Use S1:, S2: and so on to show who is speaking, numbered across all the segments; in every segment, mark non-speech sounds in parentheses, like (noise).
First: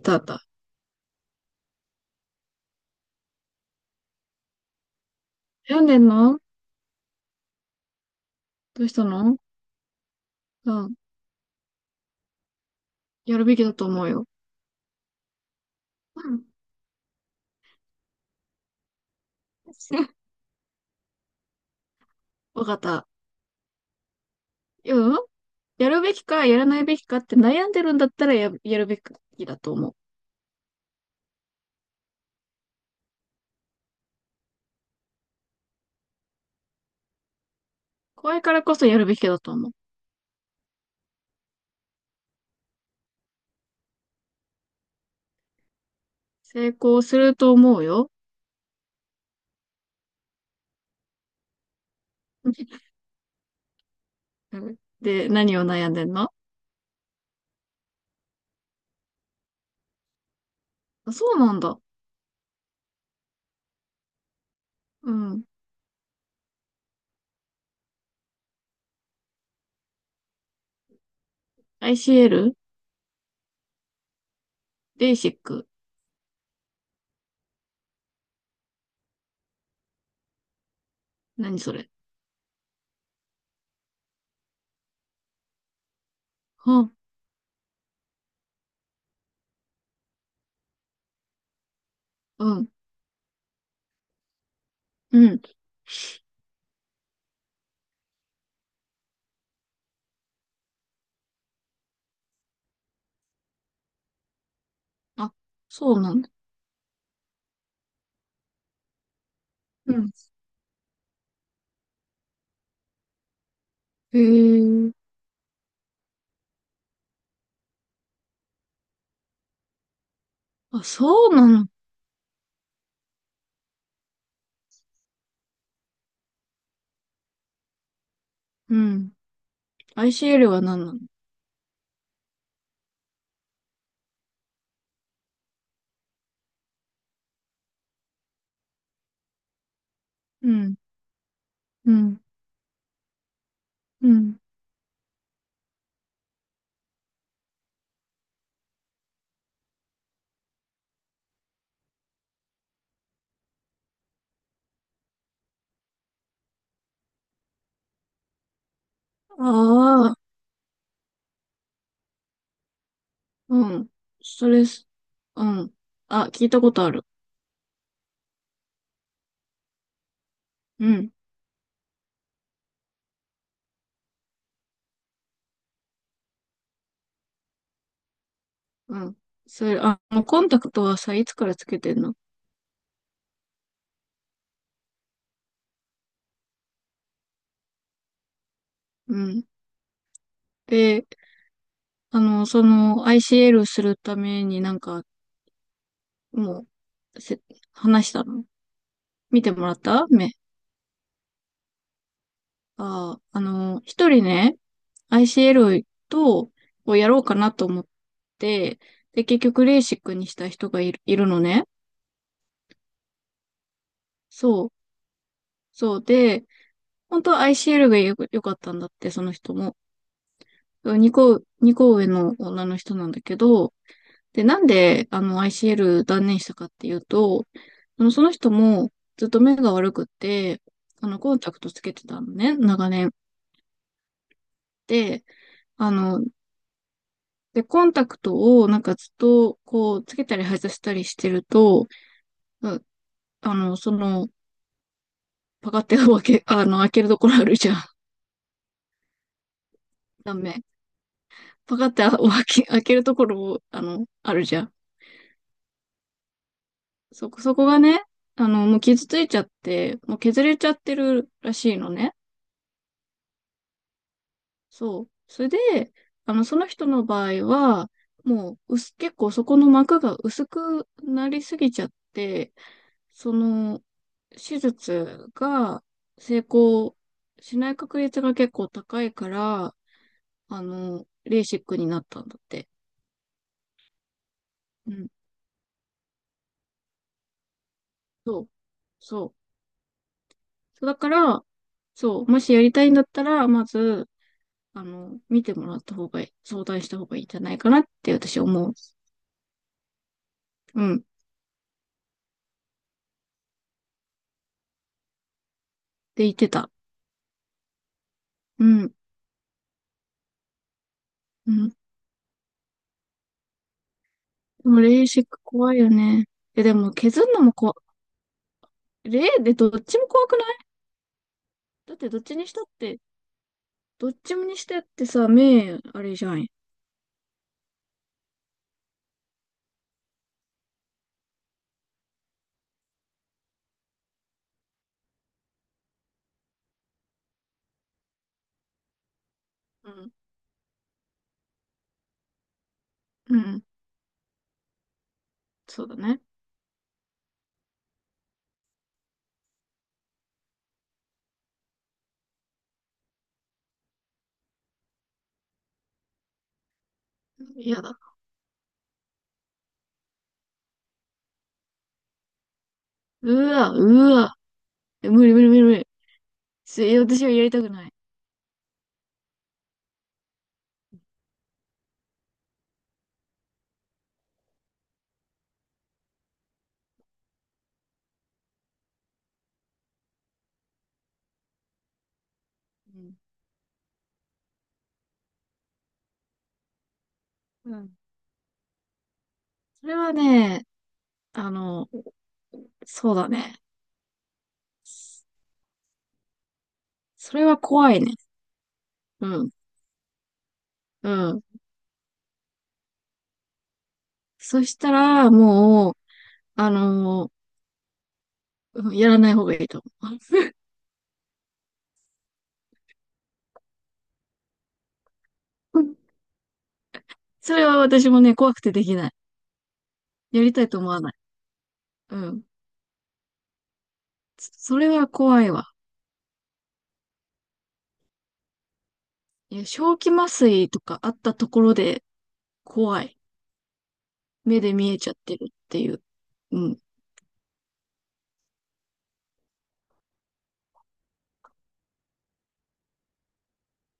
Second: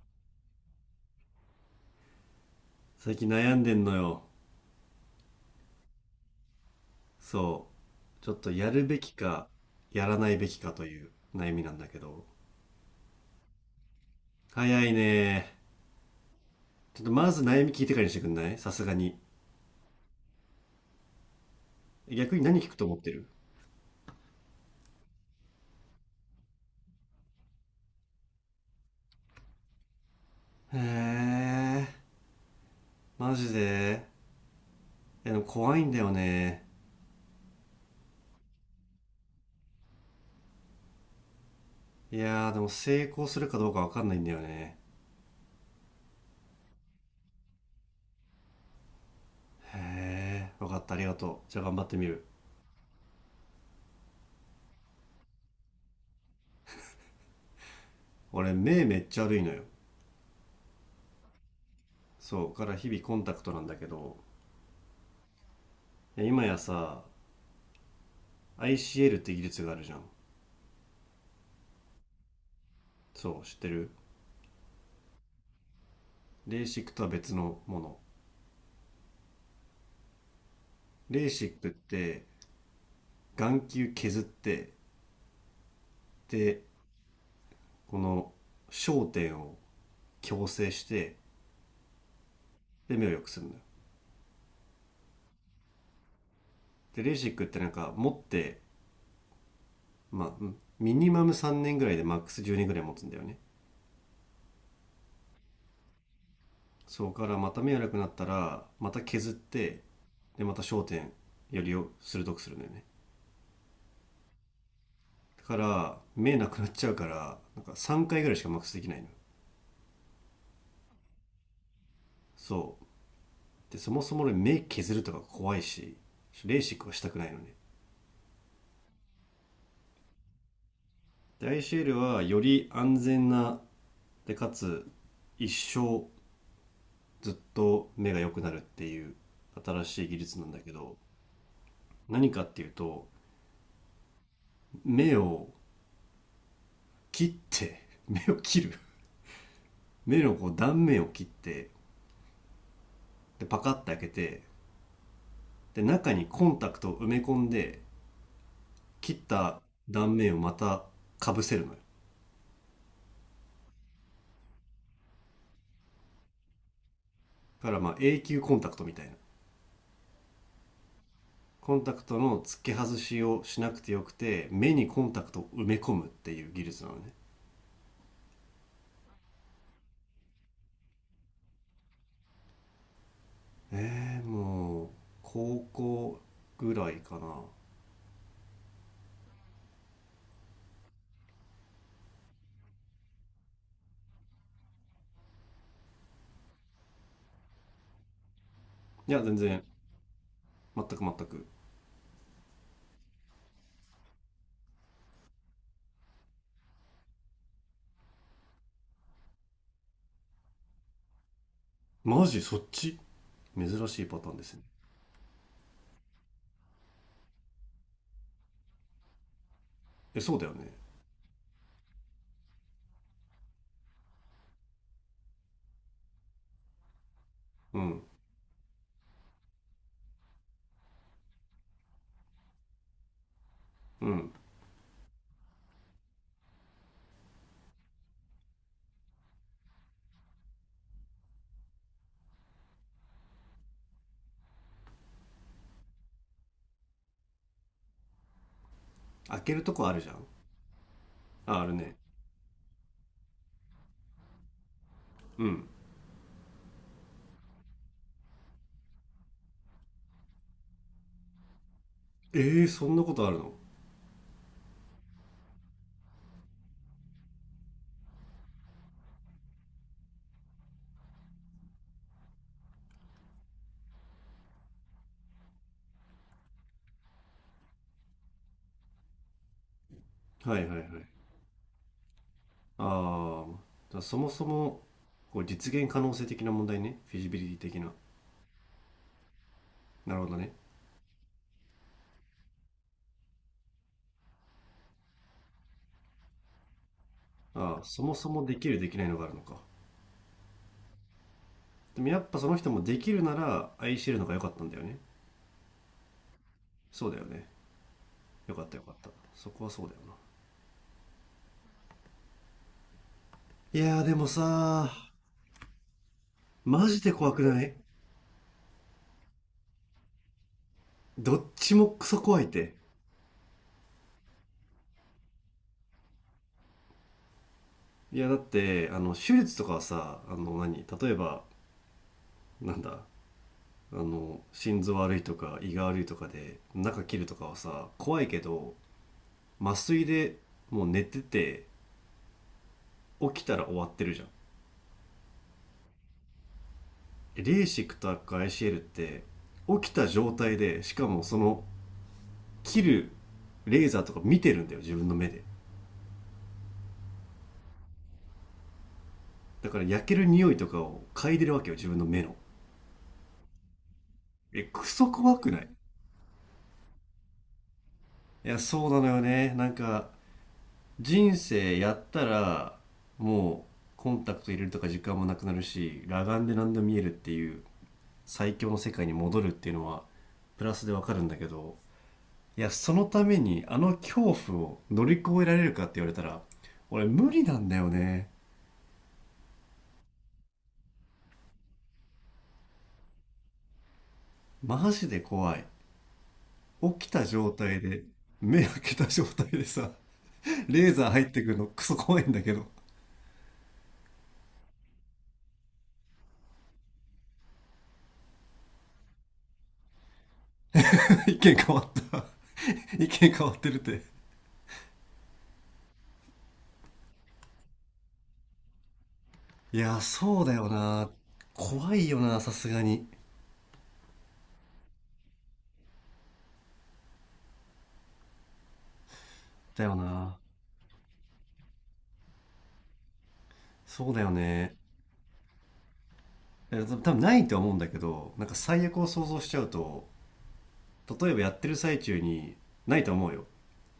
S1: あったあった。
S2: 最近悩んでんのよ。
S1: 病んでんの？
S2: そう。ちょっとやる
S1: どうし
S2: べ
S1: た
S2: き
S1: の？
S2: か、やらないべきか
S1: う
S2: と
S1: ん。
S2: いう悩みなんだけど。
S1: やるべきだと思うよ。
S2: 早いね。
S1: うん。
S2: ちょっとまず悩み聞いてからにしてくんないさすがに。
S1: (laughs)
S2: 逆に何
S1: わ
S2: 聞
S1: か
S2: く
S1: っ
S2: と思っ
S1: た。
S2: てる？
S1: うん。やるべきか、やらないべきかって悩んでるんだったらやるべきだと思う。
S2: へえ、マジで。いやでも怖いんだよね。
S1: 怖いからこそやるべきだと思う。
S2: いやーでも成功するかどうかわかんないんだよね。
S1: 成功すると思うよ。
S2: へえ、わかった、ありがとう。じゃあ頑張ってみる。
S1: うん。で、何を悩んでんの？
S2: 俺目めっちゃ悪いのよ。
S1: あ、そうなんだ。
S2: そう、から日々コンタクトなんだけど、
S1: うん。
S2: いや今やさ、ICL って技術があるじゃん。
S1: ICL？
S2: そう、知ってる。
S1: ベーシック。
S2: レーシックとは別のもの。レーシ
S1: 何
S2: ックっ
S1: それ？
S2: て眼球削って、で、
S1: は
S2: この焦点を矯正して、
S1: あ、うん。
S2: で、目を良くするのよ。
S1: うん。
S2: で、レーシックってなんか持って、まあ、うんミニマム3年ぐらいでマックス10年ぐらい持つんだよね。
S1: あ、そうなんだ。
S2: そこからまた目悪くなったら、また削って、
S1: うん。
S2: で、また焦点よりを鋭くするんだよね。
S1: へえ。
S2: だから、目なくなっちゃうから、なんか3回ぐらいしかマックスできないの。
S1: あ、そうなの？
S2: そでそもそも俺目削るとか怖いし、レーシックはしたくないのね。
S1: うん。ICL は何なの？
S2: で ICL はより安全な、でかつ一生ずっと目が良くなるっていう新しい技術な
S1: う
S2: んだけ
S1: ん、
S2: ど、
S1: うん、
S2: 何かっていうと
S1: うん。
S2: 目を切って (laughs) 目を切る、目のこう断面を切って、でパカッて開けて、で中にコンタクトを埋め込んで、切っ
S1: あ
S2: た断
S1: あ、
S2: 面をまたかぶせるのよ。だ
S1: うん。それす、うん。あ、聞いたことある。
S2: からまあ永久コンタクトみたいな、
S1: うん、
S2: コンタクトの付け外しをしなくてよくて目にコンタクトを埋め込むっていう技術なのね。
S1: うん。それ、コンタクトはさ、いつからつけてんの？
S2: もう高校ぐらいかな。
S1: うん。で、ICL するためになんか、もう、せ、話したの？
S2: いや全
S1: 見て
S2: 然、
S1: もらった、目？
S2: 全く。
S1: ああ、一人ね、ICL と、をやろうかなと思って、で、結局、レーシックにした人がいる、いるのね。
S2: マジそっち珍しいパターンですね。
S1: そう。そうで、本当は ICL が良かったんだって、その人も。
S2: えそうだよね。
S1: 2個、二個上の女の人なんだけど、で、なんで、ICL 断念したかっていうと、
S2: うん
S1: その人もずっと目が悪くって、コンタクトつけてたのね、長年。
S2: うん。
S1: で、あの、コンタクトをなんかずっと、こう、つけたり外したりしてると、あの、その、パカって開けるところあるじゃん。
S2: 開けるとこあるじゃん。
S1: ダメ。
S2: あある
S1: パカっ
S2: ね。
S1: て開けるところ、あるじゃん。
S2: うん。
S1: そこがね、もう傷ついちゃって、もう削れちゃってるらしいのね。
S2: えー、そんなことあるの？
S1: そう。それで、その人の場合は、もう、薄、結構そこの膜が薄くなりすぎちゃって、その、手術が成功しない確率が結構高いから、
S2: はいはいはい。
S1: レーシックになったんだって。
S2: あー、じゃあそもそも
S1: うん。
S2: こう実現可能性的な問題ね、フィジビリティ的な。
S1: そう。そ
S2: なるほどね。
S1: う。だから、そう、もしやりたいんだったら、まず、見てもらった方がいい、相談した方がいいんじゃないか
S2: あ
S1: な
S2: あ、
S1: っ
S2: そ
S1: て
S2: もそ
S1: 私
S2: もでき
S1: 思う。
S2: るできないのがあるのか。
S1: うん。っ
S2: でもやっぱその人もできるなら愛してるのが良かったんだよね。
S1: て言ってた。
S2: そうだよね。よか
S1: う
S2: ったよか
S1: ん。
S2: った。そこはそうだよな。
S1: うん。で
S2: いやーでもさ
S1: もレー
S2: ー、
S1: シック怖いよね。え、で
S2: マ
S1: も
S2: ジで
S1: 削
S2: 怖
S1: るの
S2: く
S1: も
S2: な
S1: 怖
S2: い？
S1: い。レーでどっちも怖くない？
S2: どっちも
S1: だっ
S2: ク
S1: てど
S2: ソ
S1: っち
S2: 怖いっ
S1: にしたっ
S2: て。
S1: て、どっちもにしてってさ、目、あれじゃん。
S2: いやだって、あの、手術とかはさ、あの何、例えば、なんだ、あの、心臓悪いとか胃が悪いとかで中切るとかはさ、怖いけど、麻
S1: う
S2: 酔
S1: ん。
S2: でもう寝てて
S1: う
S2: 起きた
S1: ん。
S2: ら終わってるじゃん。
S1: そうだね。
S2: レーシックとか ICL って起きた状態でしかもその切るレーザーとか見てるんだよ自分の目で。
S1: 嫌だ。
S2: だから焼ける匂いとかを嗅いでるわけよ自分の目の。
S1: うわ、うわ。
S2: えク
S1: え、
S2: ソ
S1: 無理
S2: 怖
S1: 無理
S2: く
S1: 無理
S2: ない？
S1: 無理。私はやりたくない。
S2: いやそうなのよね。なんか人生やったらもうコンタクト入れるとか時間もなくなるし、裸眼で何でも見えるっていう最強の世界に戻るっていうのはプラスでわかるんだけど、いや、そ
S1: う
S2: の
S1: ん。
S2: ためにあの恐怖を乗り越えられるかって言われたら、俺無理なん
S1: う
S2: だよ
S1: ん。
S2: ね。
S1: それはね、あの、そうだね。
S2: マジで怖い。起きた
S1: それ
S2: 状
S1: は
S2: 態
S1: 怖い
S2: で、
S1: ね。
S2: 目開けた状
S1: う
S2: 態
S1: ん。
S2: でさ、レーザ
S1: う
S2: ー入って
S1: ん。
S2: くるのクソ怖いんだけど。
S1: そしたら、もう、あのーうん、やらない方がいいと思う。
S2: (laughs) 意見変わった。(laughs) 意見変わってるって。
S1: (laughs) うん、それは私もね、怖くてできない。
S2: いや、そ
S1: や
S2: う
S1: り
S2: だ
S1: た
S2: よ
S1: いと思わ
S2: な。
S1: ない。
S2: 怖い
S1: う
S2: よな、
S1: ん。
S2: さすがに。
S1: それは怖いわ。いや、
S2: だよ
S1: 正気麻
S2: な。
S1: 酔とかあったところで怖い。
S2: そうだよ
S1: 目で
S2: ね。
S1: 見えちゃってるっていう。うん。
S2: え多分ないとは思うんだけど、なんか最悪を想像しちゃうと、例えばやってる最中に、ないと思うよ、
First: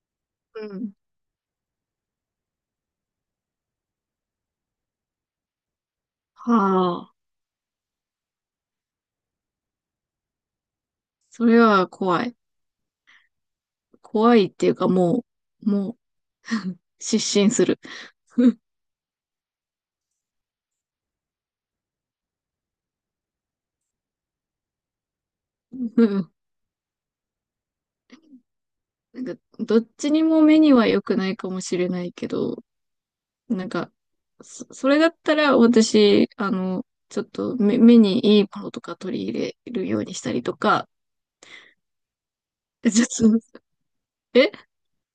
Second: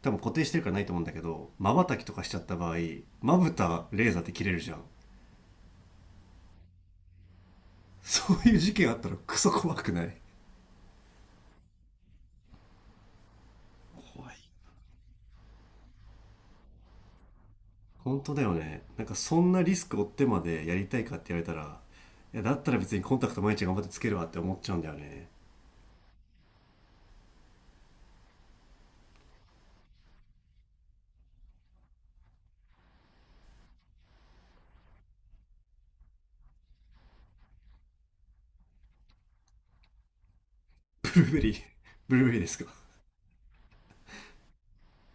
S2: 多分固定してる
S1: う
S2: からないと
S1: ん。
S2: 思うんだけど、まばたきとかしちゃった場合まぶたレーザーって切れるじゃん。
S1: はあ。
S2: そういう事件あったら (laughs) クソ怖くない？
S1: それは怖い。
S2: 怖
S1: 怖い
S2: い。
S1: っていうかもう、失神する。
S2: 本当だよね。なんかそんなリスク負ってまでやりたいかって言われたら、いやだったら別にコンタクト毎日頑張ってつけるわって思っちゃうんだよね。
S1: うん。なんか、どっちにも目には良くないかもしれないけど、なんか、それだったら私、ちょっと目にいいものとか取り入れるようにしたりとか、
S2: ブルーベリー (laughs) ブルーベリーですか？
S1: (laughs) ちょっと、え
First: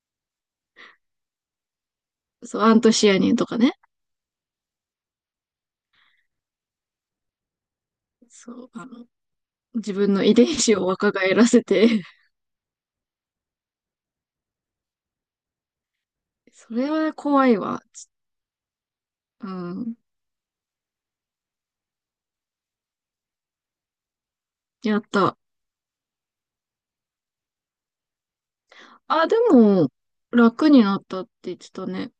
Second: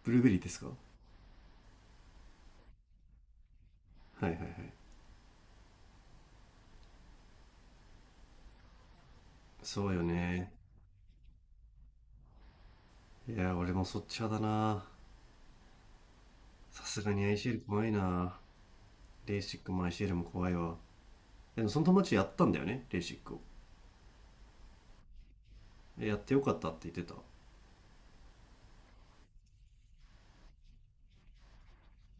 S2: ブルーベリーですかは
S1: そう、アントシアニンとかね。
S2: いはいはい。
S1: そう、
S2: そう
S1: 自
S2: よ
S1: 分の遺伝
S2: ね。
S1: 子を若返らせて、
S2: いや俺もそっち派だな。
S1: (laughs) そ
S2: さ
S1: れ
S2: すが
S1: は
S2: にアイ
S1: 怖
S2: シェ
S1: い
S2: ル
S1: わ。
S2: 怖いな。レー
S1: う
S2: シックもアイ
S1: ん、
S2: シェルも怖いわ。その友達やったんだよねレーシックを。
S1: やった。
S2: でやってよかったって言ってた。
S1: あ、でも、楽になったって言ってたね。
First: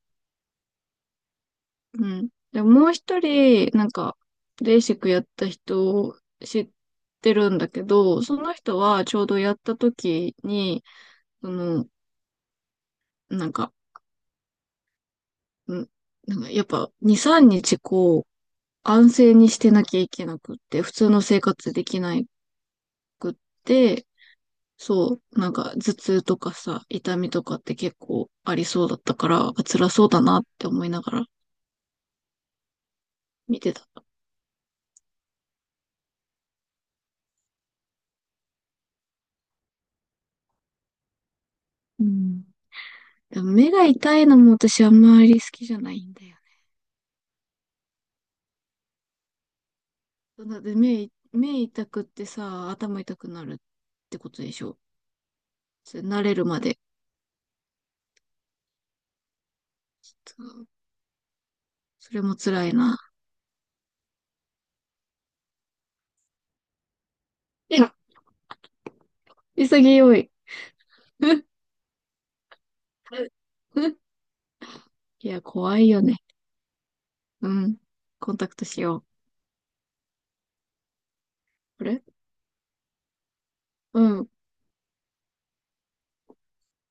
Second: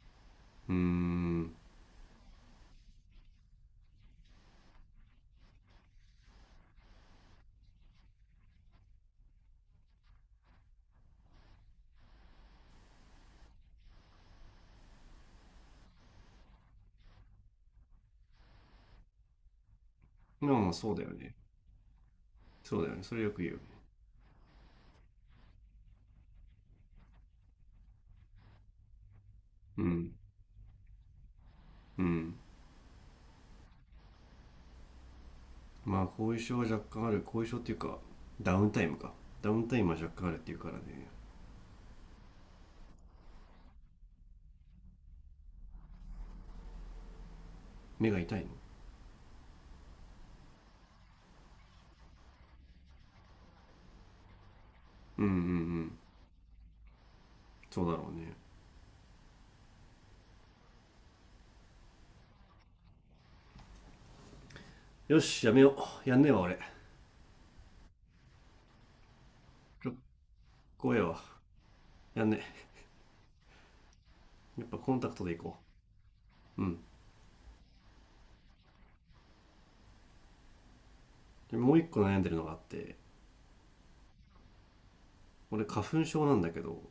S2: うーん。
S1: うん。でも、もう一人、なんか、レーシックやった人を知ってるんだけど、その人はちょうどやった時に、その、なんか、んなんかやっぱ2、3日こう、安静にしてなきゃいけなくっ
S2: まあ
S1: て、
S2: そ
S1: 普
S2: うだよ
S1: 通の
S2: ね。
S1: 生活できな
S2: そうだよねそれよ
S1: くっ
S2: く言う。
S1: て、そう、なんか頭痛とかさ、痛みとかって結構ありそうだったから、あ、
S2: う
S1: 辛そう
S2: ん
S1: だなって思いながら
S2: うん。
S1: 見てた。
S2: まあ後遺症は若干ある、後遺症っていうかダウンタイムか、ダウンタイムは若干あるっていうからね。
S1: うん。でも目が痛いのも私あんまり好きじゃないんだよね。
S2: 目が痛いの？
S1: そうだって目痛くってさ、頭痛くなるってことでしょ。
S2: うんうんうん。
S1: それ慣れるまで。
S2: そうだろうね。
S1: そう。それも辛いな。
S2: よしやめよ。うやんねえわ俺。
S1: いや、
S2: ちょっと
S1: 潔い。
S2: 怖えわ。
S1: (laughs)
S2: やんねえ。やっぱコンタクト
S1: い
S2: でい
S1: や、
S2: こ。
S1: 怖いよね。
S2: うう、ん。
S1: うん。コンタクトしよう。
S2: でもう一
S1: こ
S2: 個
S1: れ。
S2: 悩んでるのがあって、
S1: うん。うん。
S2: 俺花粉症なんだけど、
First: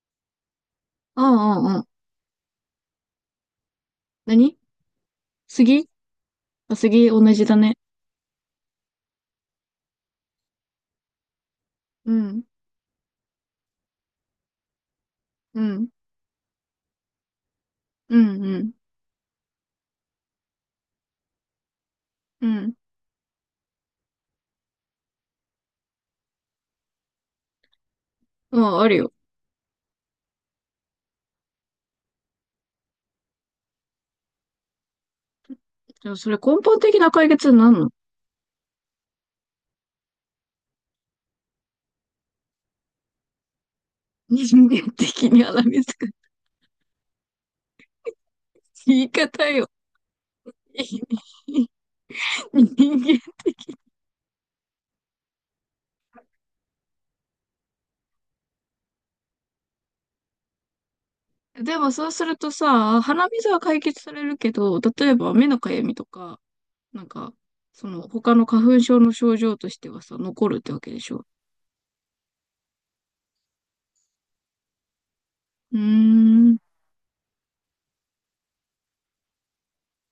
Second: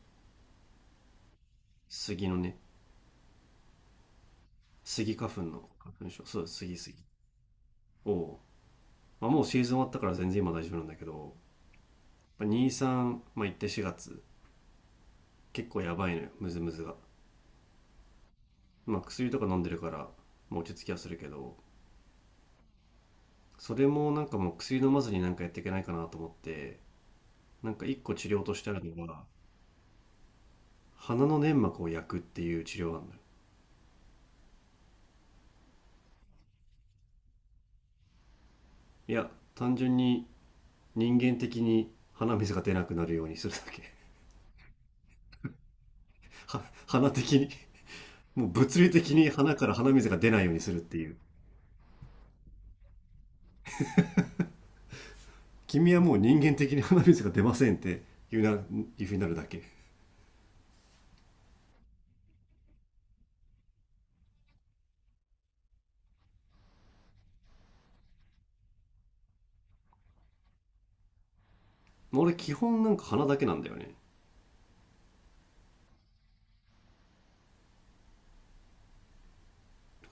S1: ああああ。
S2: 杉のね、
S1: 何？
S2: 杉花粉の
S1: 杉。
S2: 花粉症。そう杉
S1: あ、
S2: 杉
S1: 杉同じだね。
S2: を、まあ、もうシーズン終わったから全然今大丈夫なんだけど、
S1: うん。
S2: 2、3、さんまあ、行って4月
S1: う
S2: 結構
S1: ん。
S2: やばいのよムズムズが、
S1: うん。うん。
S2: まあ、薬とか飲んでるから、まあ、落ち着きはするけど、
S1: うん。
S2: それもなんかもう薬飲まずになんかやっていけないかなと思って、なんか1個治療と
S1: う
S2: してあ
S1: ん、
S2: る
S1: ある
S2: の
S1: よ。
S2: が鼻の粘膜を焼くっていう治療なんだよ。
S1: じゃそれ根本的な解決になんの？
S2: いや単純に、人間的に鼻水が出なくなるようにするだけ。
S1: 人間的にはみつ。
S2: は (laughs) 鼻的に、もう物理
S1: 言
S2: 的
S1: い
S2: に
S1: 方
S2: 鼻か
S1: よ。
S2: ら鼻水が出ないようにするっていう、
S1: 人間。
S2: 君はもう人間的に鼻水が出ませんって言うな、いうふうになるだけ。
S1: でもそうするとさ、鼻水は解決されるけど、例えば目のかゆみとか、なんか、その他の花粉症の症状としてはさ、残るってわけでしょ？
S2: 俺基本なんか鼻だけなんだよね。
S1: うーん。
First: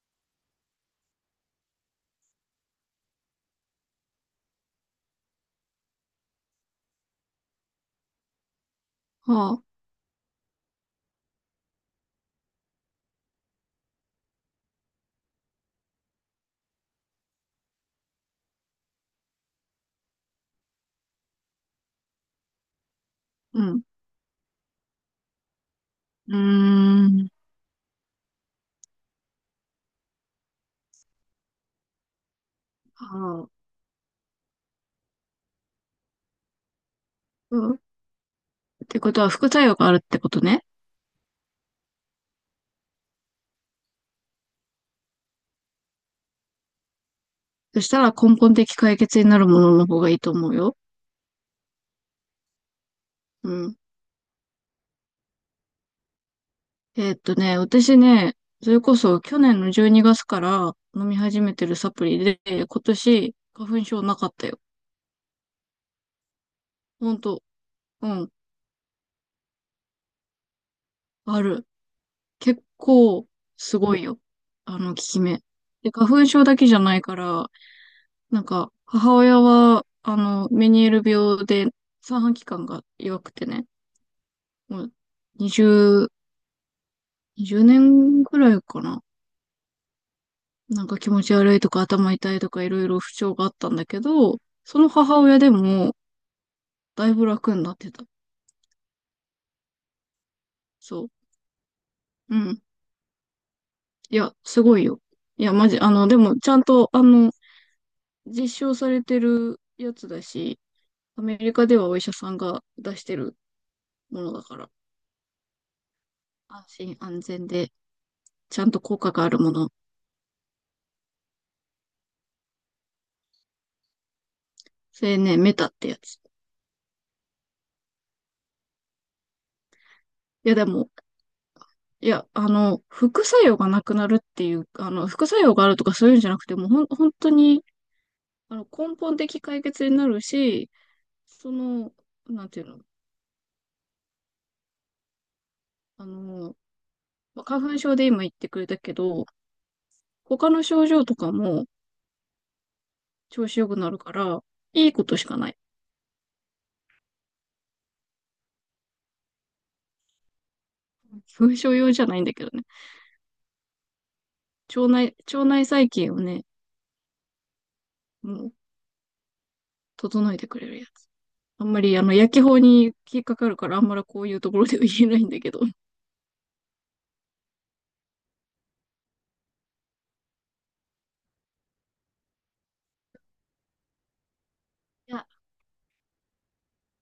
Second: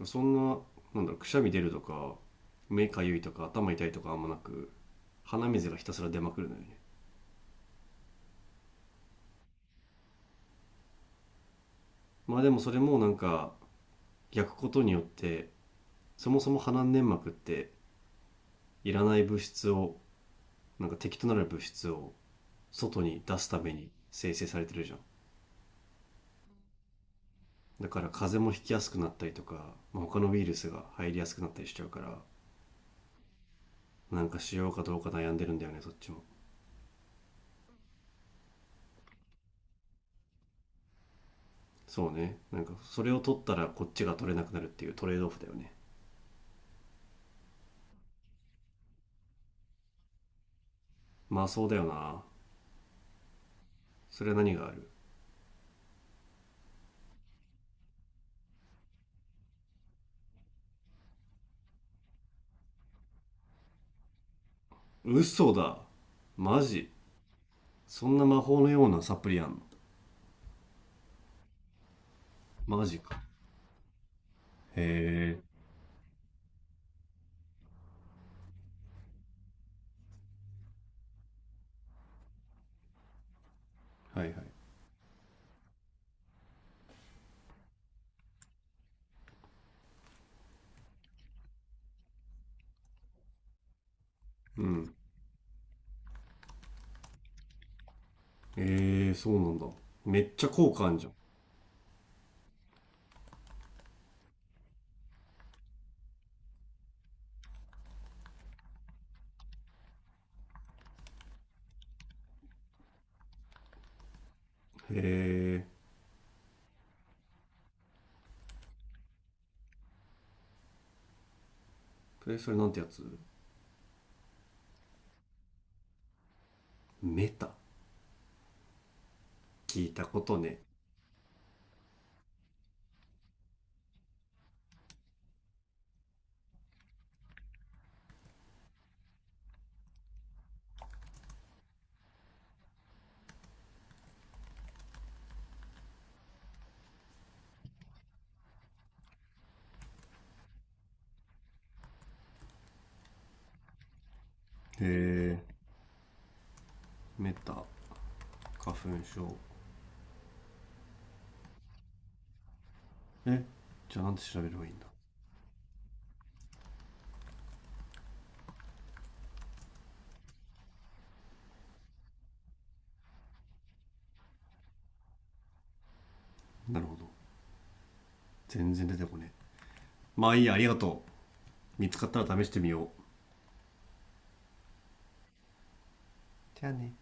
S2: そんな、なんだろう、くしゃみ出るとか目かゆいとか頭痛いとかあんまなく、鼻水がひたすら出まくるのよね。
S1: はあ、
S2: まあでもそれもなんか焼くことによって、そもそも鼻粘膜っていらない物質を、なんか敵となる物質を外に出すた
S1: う
S2: め
S1: ん。
S2: に生成されてるじゃん。
S1: うーん。
S2: だから風邪もひきやすくなったりとか、まあ、他のウイルスが入りやすくなったりしちゃうから、
S1: はあ、
S2: なんかしようかどうか悩んでるんだよねそっちも。
S1: うん。ってことは副作用があるってことね。
S2: そうね、なんかそれを取ったらこっちが取れなくなるっていうトレードオフだよね。
S1: そしたら根本的解決になるものの方がいいと思うよ。
S2: まあそうだよな。
S1: うん。
S2: それは何がある？
S1: 私ね、それこそ去年の12月から飲み始めてるサプリで、今年花粉症なかったよ。
S2: 嘘だ。マジ？
S1: ほんと。
S2: そ
S1: う
S2: んな
S1: ん。
S2: 魔法のようなサプリあんの？
S1: ある。結
S2: マジか。
S1: 構すごいよ。あ
S2: へ
S1: の効き目。で、花粉症だけじゃないから、なんか、母親は、メニエール病で、三半規管が弱くてね、
S2: え。はいはい。
S1: もう、20、20年ぐらいかな。なんか気持ち悪いとか頭痛いとかいろいろ不調があったんだけど、
S2: う
S1: その
S2: ん。
S1: 母親でも、だいぶ楽になってた。
S2: えー、そうなんだ。めっちゃ効果あん
S1: そ
S2: じゃ
S1: う。
S2: ん。
S1: うん。いや、すごいよ。いや、マジ、でも、ちゃんと、実証されてるやつだし、アメリカではお医者さんが出してるものだから、
S2: へえ。
S1: 安心安全で、ちゃんと効果があるもの。
S2: それなんてやつ？
S1: それね、メタってやつ。
S2: メタ。聞いたこと
S1: いや、
S2: ね。
S1: でも、いや、副作用がなくなるっていう、副作用があるとかそういうんじゃなくて、もうほん、本当に、根本的解決になるし、その、なんていうの、あの、まあ花粉症で今言ってくれたけど、他の症状とかも調子良くなるから、
S2: へ
S1: いいことしか
S2: え。
S1: ない。
S2: メタ花粉症？
S1: (laughs) 花粉症用じゃないんだけどね。
S2: え、じゃあなんて調べればいいんだ。
S1: 腸内細菌をね、もう、整えてくれるやつ。あんまり、薬機法に引っかかるから、あんまりこういうところでは言えないんだけど。い
S2: なるほど。全然出てこね。まあいいやありがとう。見つかったら試してみよう。
S1: や、
S2: じゃあね。